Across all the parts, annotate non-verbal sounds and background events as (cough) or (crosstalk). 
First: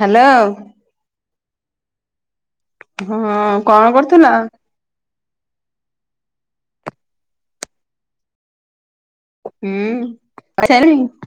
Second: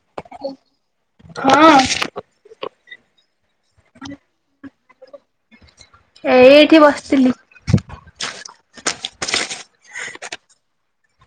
Hello. ହଁ। ହଁ କଣ କରୁଥିଲ? ଏଇଠି ବସିଥିଲି। ହୁଁ (unintelligible)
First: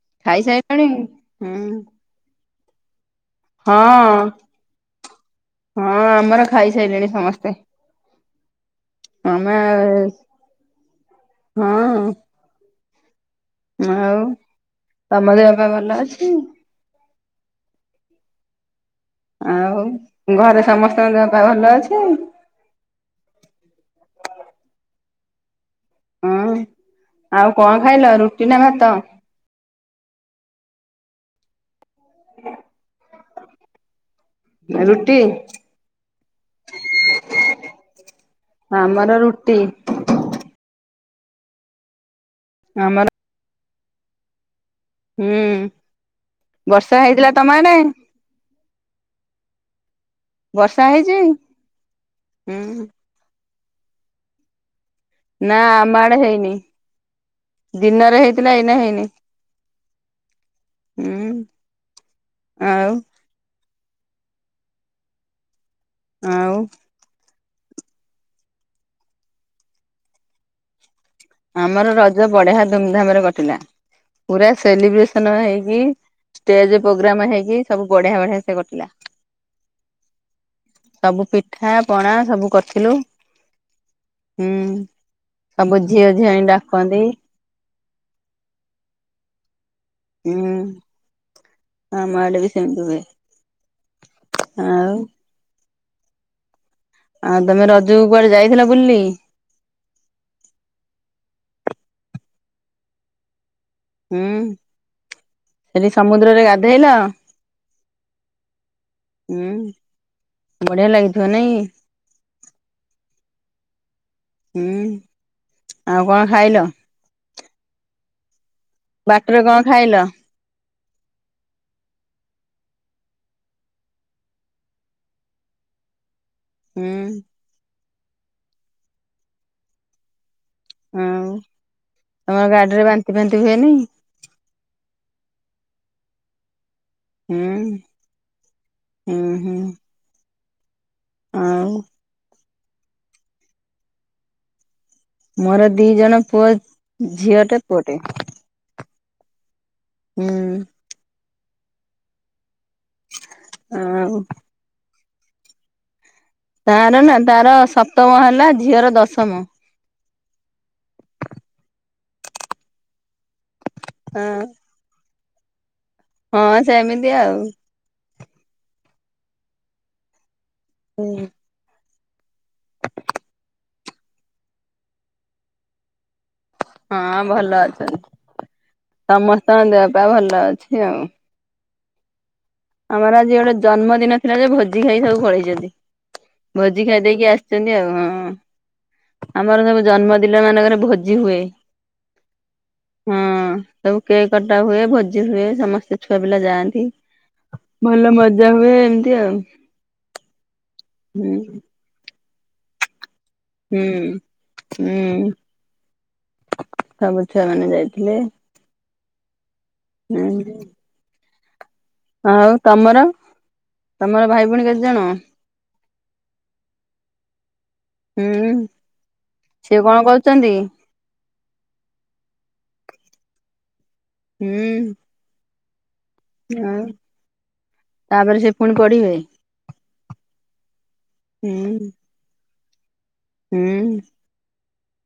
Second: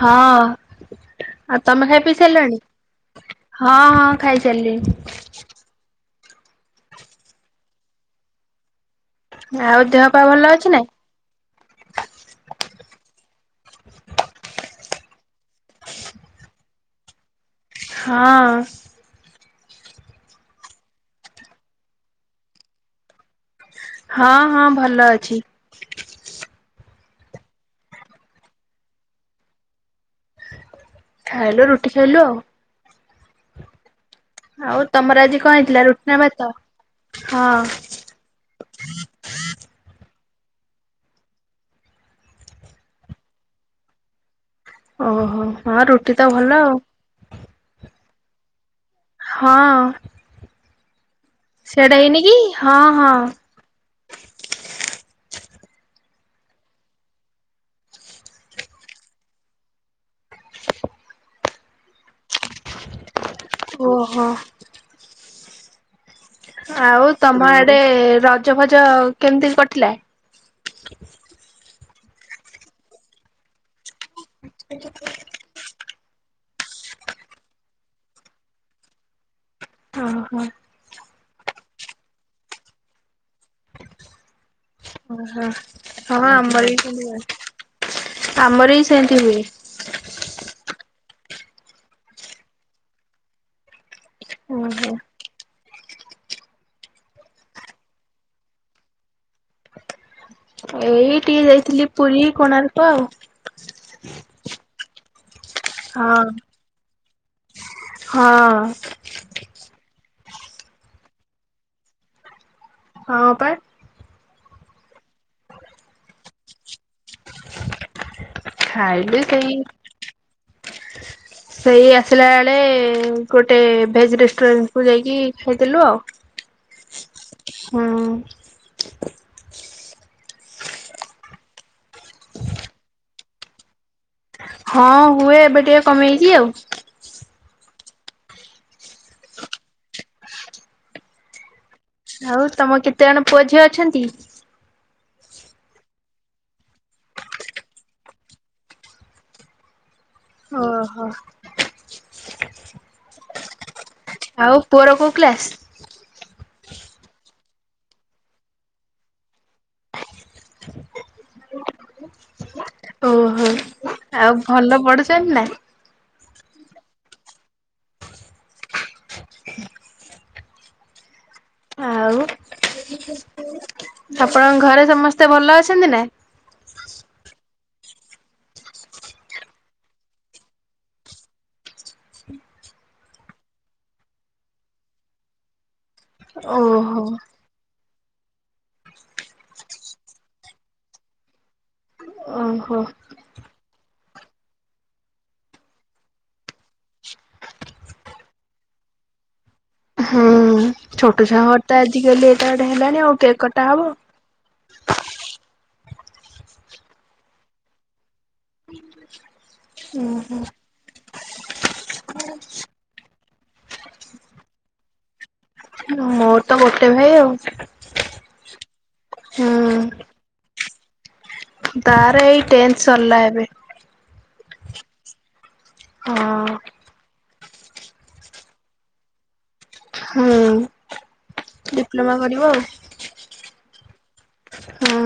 ହଁ ଖାଇସାରିଲଣି ଆଉ ହୁଁ ତମେ ଖାଇ ପିଇ ସାରିଲଣି? ହଁ ହଁ ଖାଇ ସାରିଲିନି। ହଁ ଆମର ଖାଇ ସାରିଲେଣି ସମସ୍ତେ। ଆମେ ଆଉ ଦେହ ପା ଭଲ ଅଛି ନା? ହଁ ଆଉ ତମ ଦେହ ପା ଭଲ ଅଛି? ହଁ। ଆଉ ଘରେ ସମସ୍ତଙ୍କ ଦେ ପା ଭଲ ଅଛି? ହଁ ହଁ ଭଲ ଅଛି। ହୁଁ ଆଉ କଣ ଖାଇଲ ରୁଟି ନା ଭାତ ଖାଇଲୁ ରୁଟି ଖାଇଲୁ ଆଉ ଆଉ ରୁଟି ତମର ଆଜି କଣ ହେଇଥିଲା ରୁଟିନା ଭାତ ହଁ। ଆମର ରୁଟି। ଆମର ହୁଁ ଓହୋ ହଁ ରୁଟି ତ ଭଲ ଆଉ ବର୍ଷା ହେଇଥିଲା ତମ ଆଡେ? ହଁ ବର୍ଷା ହେଇଛି? ସିଆଡେ ହେଇନି କି? ହଁ ହୁଁ ହଁ। ନା ଆମ ଆଡେ ହେଇନି। ଦିନରେ ହେଇଥିଲା ଏଇନା ହେଇନି। ଉଁ ଆଉ। ଓହୋ। ଆଉ ତମ ଆଡେ ରଜ ଫଜ କେମତି କଟିଲା? ଆମର ରଜ ବଢିଆ ଧୁମଧାମରେ କଟିଲା। ପୁରା ସେଲିବ୍ରେସନ ହେଇକି ଷ୍ଟେଜେ ପୋଗ୍ରାମ ହେଇକି ସବୁ ବଢିଆ ବଢିଆ ସେ କଟିଲା। ଅ ହ। ସବୁ ପିଠା ପଣା ସବୁ କରିଥିଲେ। ହୁଁ ଓହୋ ସବୁ। ଝିଅ ହଁ ଝିଆଣି ଆମର ବି ଡାକନ୍ତି ସେମତି ହୁଏ। ଆମର ବି ସେମତି ହୁଏ। ଉଁ। ଆମ ଆଡେ ବି ସେମତି ହୁଏ। ଉଁ ହୁଁ। ଆଉ ଆଉ ତମେ ରଜକୁ କୁଆଡେ ଯାଇଥିଲା ବୁଲ୍ ଲିି? ଏଇ ଟିଏ ଯାଇଥିଲି ପୁରୀ କୋଣାର୍କ ଆଉ। ହୁଁ ସେଠି ହଁ। ସମୁଦ୍ରରେ ଗାଧେଇଲ? ହଁ। ଉଁ ବଢିଆ ଲାଗିଥିବ ନାଇଁ? ହଁ ପା। ହୁଁ ଆଉ କଣ ଖାଇଲ? ଖାଇଲି ବାଟେରେ ସେଇ କଣ ଖାଇଲ? ସେଇ ଆସିଲା ବେଳେ ଗୋଟେ ଭେଜ୍ ରେଷ୍ଟୁରାଣ୍ଟକୁ ଯାଇକି ଖାଇଥିଲୁ ଆଉ। ହୁଁ। ହୁଁ। ହୁଁ। ତମର ଗାଡିରେ ବାନ୍ତି ଫାନ୍ତି ହୁଏନି? ହଁ ହୁଏ ଏବେ ଟିକେ କମେଇଛି ଆଉ। ହୁଁ ହୁଁ ହୁଁ। ଅଁ? ଆଉ ତମ କେତେ ଜଣ ପୁଅ ଝିଅ ଅଛନ୍ତି? ମୋର ଦି ଜଣ ପୁଅ ଝିଅଟେ ପୁଅଟେ। ହୁଁ। ଓହୋ। ହୁଁ। ଆଉ ପୁଅର କୋଉ କ୍ଲାସ୍? ତାର ନା ତାର ସପ୍ତମ ହେଲା ଝିଅର ଦଶମ। ଓହୋ। ହଁ ଆଉ ଭଲ ପଢୁଛନ୍ତି ନା? ହଁ ସେମିତି ଆଉ। ହୁଁ। ଆଉ। ଆପଣଙ୍କ ଘରେ ସମସ୍ତେ ଭଲ ଅଛନ୍ତି ନା? ହଁ ଭଲ ଅଛନ୍ତି। ସମସ୍ତଙ୍କ ଦେହ ପା ଭଲ ଅଛି ଆଉ। ଆମର ଆଜି ଗୋଟେ ଜନ୍ମଦିନ ଥିଲା ଯେ ଭୋଜି ଖାଇ ସବୁ ପଳେଇଚନ୍ତି। ଭୋଜି ଖାଇ ଓହୋ। ଦେଇକି ଆସିଚନ୍ତି ଆଉ ହଁ। ଆମର ସବୁ ଜନ୍ମଦିନ ମାନଙ୍କରେ ଭୋଜି ହୁଏ। ଓହୋ। ହୁଁ ସବୁ କେକ୍ କଟା ହୁଏ। ଭୋଜି ହୁଏ। ସମସ୍ତେ ଛୁଆ ପିଲା ଯାଆନ୍ତି। ଭଲ ମଜା ହୁଏ ଏମତି ଆଉ। ହୁଁ ଛୋଟ ଛୁଆ ହୁଁ ଘର ତ ଆଜିକାଲି ଏଟା ଗଟେ ହେଲାଣି ଆଉ କେକ୍ କଟ୍। ହୁଁ ହୁଁ ସବୁ ଛୁଆ ମାନେ ଯାଇଥିଲେ। (inaudible) ହୁଁ ହୁଁ। ଆଉ ତମର ତମର ଭାଇ ଭଉଣୀ କେତେଜଣ? ମୋର ତ ଗୋଟେ ଭାଇ ଆଉ। ହୁଁ ସିଏ କଣ ହୁଁ କରୁଛନ୍ତି? ତାର ଏଇ ଟେନ୍ଥ ସରିଲା ଏବେ। ହୁଁ। ହଁ। ହୁଁ ତାପରେ ସେ ପୁଣି ପଢ଼ିବେ? ହୁଁ ହୁଁ ଡିପ୍ଲମା କରିବ ଆଉ। ହୁଁ। ହୁଁ।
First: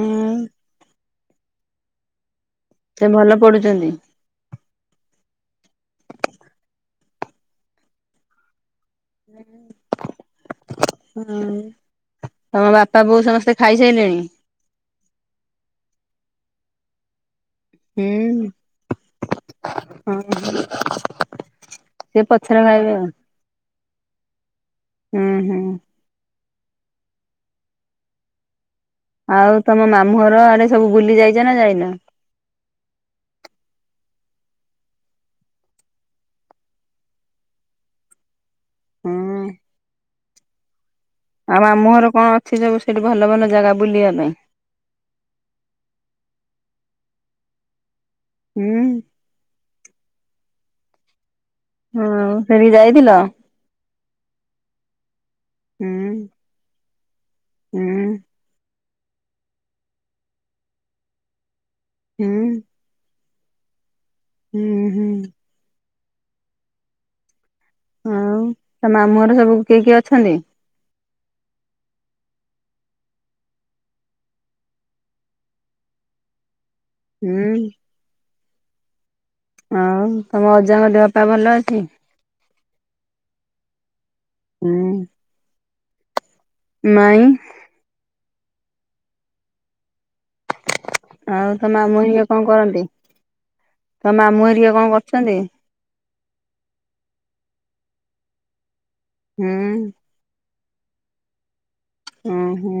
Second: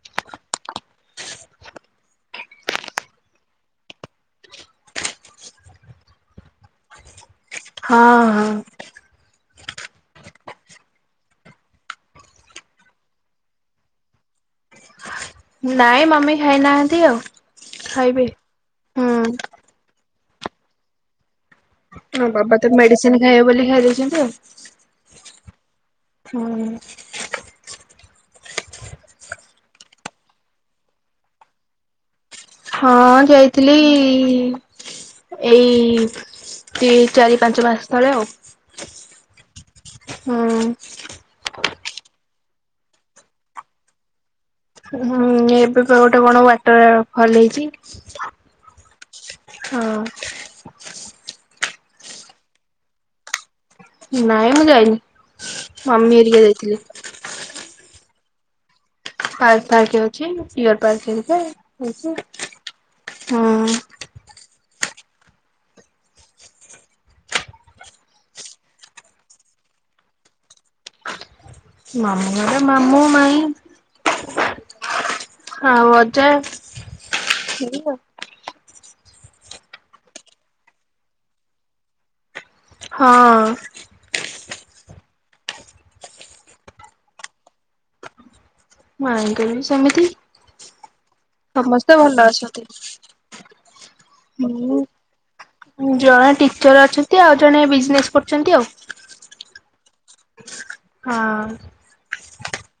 ହୁଁ। ସେ ଭଲ ପଢୁଚନ୍ତି? ହଁ ହଁ। ହୁଁ ହୁଁ ତମ ବାପା ବୋଉ ସମସ୍ତେ ଖାଇସାରିଲେଣି? ନାଇଁ ମମି ଖାଇନାହାନ୍ତି ଆଉ। ଖାଇବେ। ହୁଁ ହୁଁ ହଁ। ସେ ହଁ ବାବା ପଛରେ ତ ଖାଇବେ ଆଉ ମେଡ଼ିସିନ୍ ଖାଇବେ ବୋଲି ଖାଇଦେଇଛନ୍ତି ଆଉ। ହୁଁ ହୁଁ। ହୁଁ। ଆଉ ତମ ମାମୁଁ ଘର ଆଡ଼େ ସବୁ ବୁଲି ଯାଇଚ ନା ଯାଇନ? ହଁ ଯାଇଥିଲି ଏଇ ଦି ଚାରି ପାଞ୍ଚ ମାସ ତଳେ ଆଉ। ହୁଁ ହୁଁ। ଆଉ ମାମୁଁ ଘର କଣ ଅଛି ସବୁ ସେଠି ଭଲ ଭଲ ଜାଗା ବୁଲିବା ପାଇଁ? ହୁଁ ଏବେ ପା ଗୋଟେ କଣ ୱାଟର ଫଲ୍ ହେଇଚି। ହୁଁ। ହଁ। ହୁଁ ସେଠିକି ଯାଇଥିଲ? ନାଇଁ ମୁଁ ଯାଇନି ହୁଁ ମମି ହେରିକା ଯାଇଥିଲେ। ହୁଁ। ପାର୍କ ପାର୍କ ଅଛି ଡି଼ଅର ପାର୍କ ହୁଁ (unintelligible) ହଁ। ହୁଁ ହୁଁ। ଆଉ ତମ ମାମୁଁ‌ ଘର ସବୁ କିଏ କିଏ ଅଛନ୍ତି? ମାମୁଁ ଘର ମାମୁଁ, ମାଇଁ ଆଉ ଅଜା? ହୁଁ ଆଉ ତମ ଅଜା ଙ୍କ ଦେହ ପା ଭଲ ଅଛି? ହଁ। ହୁଁ ମାଇଁ? ମାଇଁ ଙ୍କ ର ସେମିତି। ଆଉ ତୋ ସମସ୍ତେ ମାମୁଁ ଭଲ ହେରିକା କଣ ଅଛନ୍ତି। କରନ୍ତି ତୋ ମାମୁଁ ହେରିକା ହୁଁ କଣ କରୁଚନ୍ତି? ଜଣେ ଟିଚର୍ ଅଛନ୍ତି ଆଉ ଜଣେ ବିଜିନେସ୍ କରୁଛନ୍ତି ଆଉ। ହୁଁ। ହଁ। ଓ ହୋ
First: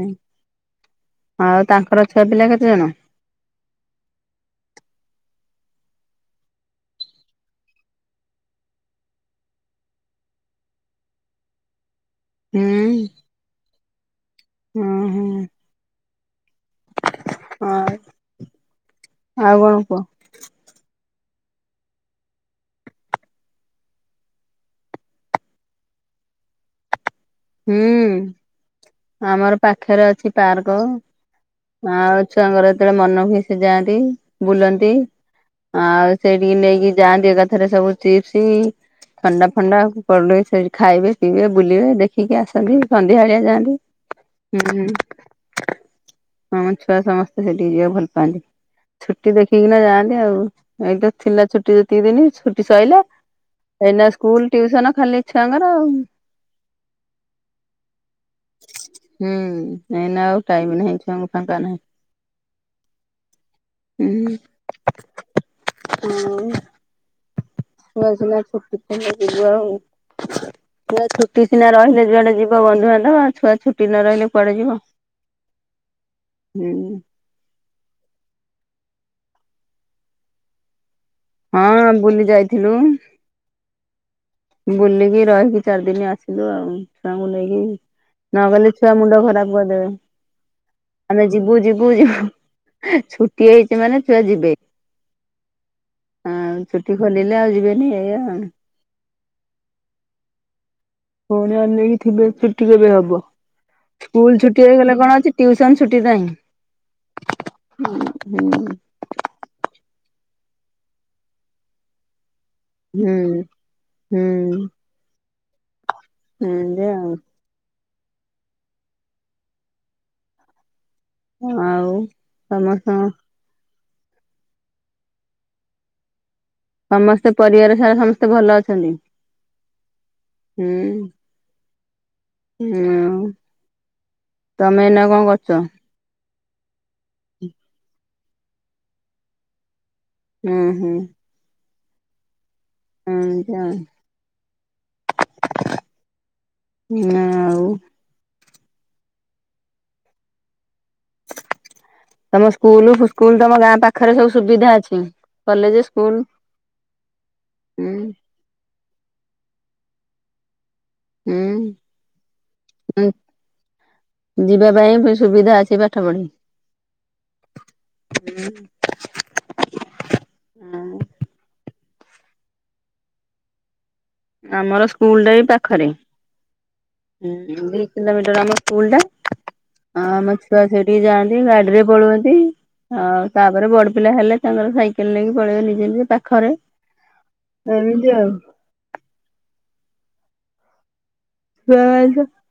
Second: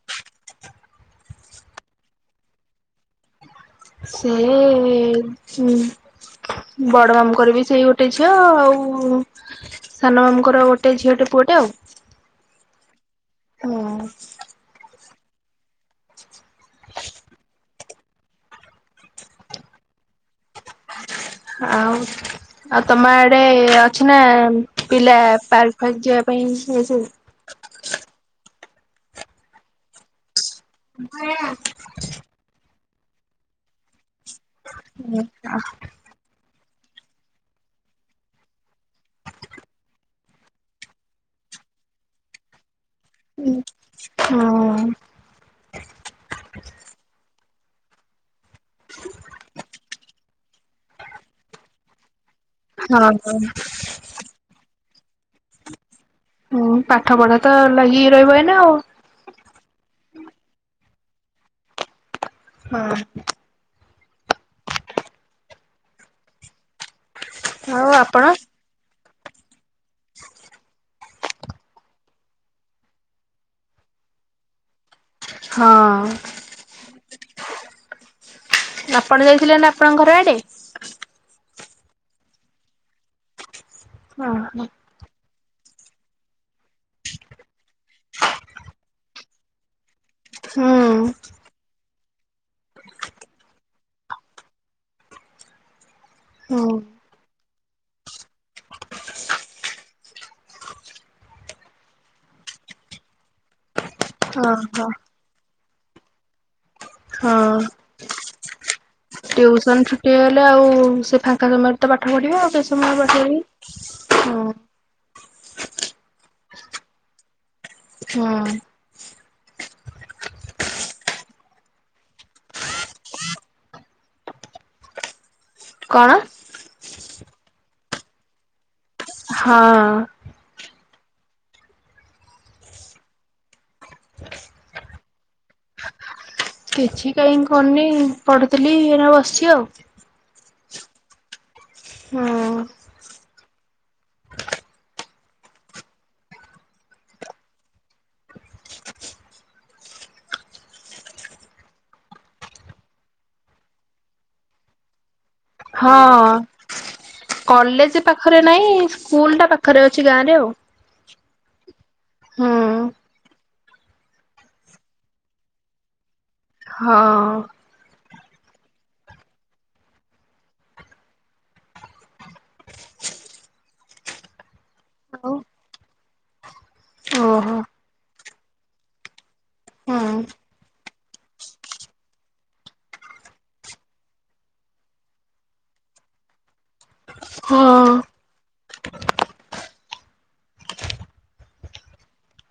ଆଉ ତାଙ୍କର ଛୁଆ ପିଲା କେତେଜଣ? ସେଇ ହୁଁ। ବଡ଼ ମାମୁଁ ଙ୍କ ର ବି ସେଇ ଗୋଟେ ଝିଅ ଆଉ ସାନ ମାମୁଁ ଙ୍କର ଗୋଟେ ଝିଅଟେ ପୁଅଟେ ଆଉ। ହୁଁ। ହୁଁ। ହଁ ହଁ। ହଁ ଆଉ କଣ କୁହ? ଆଉ ଆଉ ତମ ଆଡେ ଅଛି ନା ପିଲା ପାର୍କ ଫାର୍କ ଯିବା ପାଇଁ ସେ ସି ହୁଁ ଆମର ପାଖରେ ଅଛି ପାର୍କ ଆଉ ଛୁଆଙ୍କର ଯେତେବେଳେ ମନ ହୁଏ ସେ ଯାଆନ୍ତି ଆଉ ସେଇଠିକି ନେଇକି ଯାଆନ୍ତି ଏକାଥରେ ସବୁ ଚିପ୍ସି। ଥଣ୍ଡା ଫଣ୍ଡା ପଡ଼ିଲେ ସେଇଠି ଖାଇବେ ପିଇବେ ବୁଲିବେ ଦେଖି ଦେଖିକି ଆସନ୍ତି ସଂଧ୍ୟା ଅଳିଆ ଯାଆନ୍ତି ହଁ ହୁଁ। ହମ ଛୁଆ ସମସ୍ତେ ସେଠିକି ଯିବାକୁ ଭଲ ପାଆନ୍ତି। ଛୁଟି ଦେଖିକିନା ଯାଆନ୍ତି ଆଉ ଏଇ ତ ଥିଲା ଛୁଟି ଯେତିକି ଦିନି ଛୁ ଛୁଟି ସରିଲା ହଁ ଏନା ସ୍କୁଲ ଟିଉସନ୍ ଖାଲି ଛୁଆଙ୍କର ଆଉ। ହୁଁ ପାଠ ପଢା ତ ଲାଗିିକୁ ରହିବ ଏଇନେ ଆଉ। ହୁଁ ଏଇନା ଆଉ ଟାଇମ ନାହିଁ ଛୁଆଙ୍କୁ ଫାଙ୍କା ନାହିଁ। ହଁ। ହୁଁ ହଁ। ଆଉ ଛୁଆ ଆପଣ? ସିନା ଛୁଟି ଖୋଲିଲେ ଯିବୁ ଆଉ ଛୁଆ ଛୁଟି ସିନା ରହିଲେ ଯୁଆଡେ ଯିବ ବନ୍ଧୁବାନ୍ଧବ ଛୁଆ ଛୁଟି ନ ରହିଲେ କୁଆଡେ ଯିବ? ହଁ। ହୁଁ। ଆପଣ ଯାଇଥିଲେ ନା ଆପଣଙ୍କ ଘର ଆଡେ? ହଁ ବୁଲି ଯାଇଥିଲୁ। ଅ ହ। ବୁଲିକି ରହିକି ଚାରି ଦିନି ଆସିଲୁ ଆଉ ତାଙ୍କୁ ନେଇକି। ନ ଗଲେ ଛୁଆ ମୁଣ୍ଡ ଖରାପ୍ କରିଦେବେ। ହୁଁ। ଆମେ ଯିବୁ ଯିବୁ ଯିବୁ ଛୁଟି ହେଇଚି ମାନେ ଛୁଆ ଯିବେ। ହଁ ହୁଁ। ଛୁଟି ଖୋଲିଲେ ଆଉ ଯିବେନି ଏଇଆ ଆଉ। ପୁଣି ଅନେଇକି ଥିବେ ଛୁଟି କେବେ ହବ ସ୍କୁଲ ଛୁଟି ଓହୋ ହେଇଗଲେ କଣ ଅଛି? ଟିୟୁସନ୍ ଛୁଟି କାହିଁ? ହୁଁ ହୁଁ। ଟିୟୁସନ୍ ଛୁଟି ହେଇଗଲେ ଆଉ ସେ ଫାଙ୍କା ସମୟରେ ତ ପାଠ ପଢ଼ିବା ଆଉ ହୁଁ ବେଶୀ (unintelligible) ହଁ। ହୁଁ ହେମିତି ଆଉ। ହଁ। ଆଉ ସମସ୍ତଙ୍କ କଣ? ସମସ୍ତେ ପରିବାର ସାରା ସମସ୍ତେ ଭଲ ଅଛନ୍ତି। ହଁ। ହୁଁ। ହୁଁ, ତମେ ଏଇନା କଣ କରୁଛ? କିଛି କାହିଁକ କରିନି ପଢୁଥିଲି ଏଇନା ବସିଛି ଆଉ। ହୁଁ ହୁଁ। ହଁ। ହଁଁ ଏମିତି ଆଉ। ତମ ସ୍କୁଲ୍ ସ୍କୁଲ୍ ତ ଗାଁ ପାଖରେ ସବୁ ସୁବିଧା ଅଛି। କଲେଜ ହଁ ସ୍କୁଲ କଲେଜ୍ ହୁଁ ପାଖରେ ନାଇଁ ସ୍କୁଲ୍ ଟା ପାଖରେ ଅଛି ଗାଁ ରେ ଆଉ। ହୁଁ ହୁଁ (unintelligible) ଯିବା ପାଇଁ ବି ସୁବିଧା ଅଛି ପାଠ ପଢ଼ି। ହଁ। ହୁଁ। ଆମର ସ୍କୁଲ୍ ଓହୋ ଟା ଏଇ ପାଖରେ। ହୁଁ ହଁ। ଦୁଇ କିଲୋମିଟର ଆମ ସ୍କୁଲଟା ଆଉ ଆମ ଛୁଆ ସେଠି ବି ଯାଆନ୍ତି ଗାଡିରେ ପଳଉଅନ୍ତି। ଆଉ ତାପରେ ବଡ଼ ପିଲା ହେଲେ ତାଙ୍କର ସାଇକେଲ୍ ନେଇକି ପଳେଇବେ ନିଜେ ନିଜେ ପାଖରେ। ଏମିତି ହଁ ଆଉ। (unintelligible) (unintelligible)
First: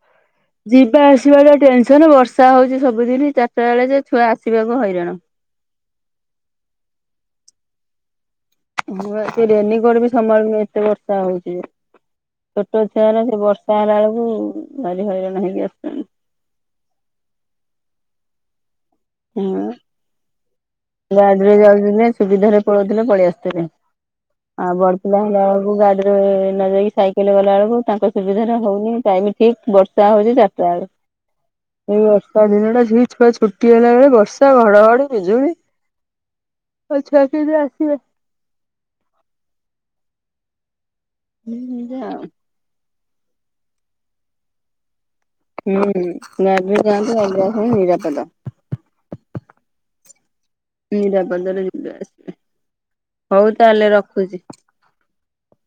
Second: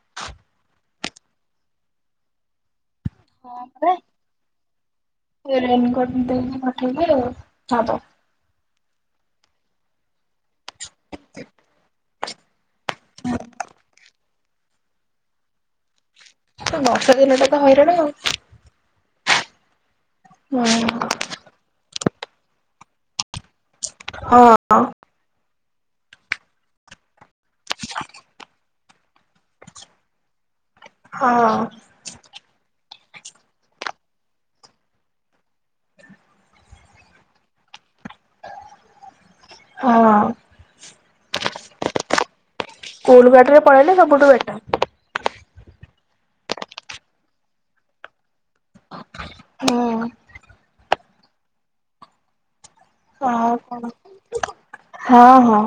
ଯିବା ଆସିବା ଟା ଟେନସନ, ବର୍ଷା ହଉଛି ସବୁଦିନ ଚାରିଟା ବେଳେ ପରା। ଯେ ଛୁଆ ଆସିବାକୁ ହଇରାଣ। ରେନିକୋଟ ପିନ୍ଧେଇ କି ପଠେଇଲେ ମୁଁ ଏ ରେନିକୋଟ ବି ସମ୍ଭାଳୁନ ଏତେ ବର୍ଷା ହଉଛି ଯେ ଛୋଟ ଛୁଆ ଏରା ସେ ବର୍ଷା ହେଲା ବେଳକୁ ଭଲି ହଇରାଣ ହେଇକି ଆସୁଛନ୍ତି। ବର୍ଷା ଦିନ ଟା ତ ହଇରାଣ ଆଉ। ହୁଁ। ହୁଁ। ଗାଡିରେ ଯାଉଥିଲେ ସୁବିଧାରେ ପଳଉଥିଲେ ପଳେଇ ଆସୁଥିଲେ। ହଁ। ଆଉ ବଡ ପିଲା ହେଲା ବେଳକୁ ଗାଡିରେ ନ ଯାଇକି ସାଇକେଲ ଗଲା ବେଳକୁ ତାଙ୍କ ସୁବିଧାର ହଉନି ଟାଇମ ଠିକ୍ ବର୍ଷା ହଉଛି ଚାରିଟା ବେଳକୁ। ହଁ। ଏଇ ବର୍ଷା ଦିନଟା ଠିକ୍ ଛୁଆ ଛୁଟି ହେଲା ବେଳେ ବର୍ଷା ଘଡଘଡି ବିଜୁଳି। ଆଉ ଛୁଆ କେମିତି ଆସିବେ? ହଁ। ହୁଁ ସେମିତି ଆଉ। ସ୍କୁଲ ଗାଡି ରେ ପଳେଇଲେ ସବୁଠୁ ବେଟର। ହୁଁ ଗାଡ଼ି ରେ ଯାଆନ୍ତି ଗାଡ଼ିରେ ଆସନ୍ତି ନିରାପଦ। ହୁଁ ନିରାପଦରେ ଯିବେ ଆସିବେ ହଉ ଆଉ କଣ ତାହେଲେ ରଖୁଛି। ହଁ ହଁ।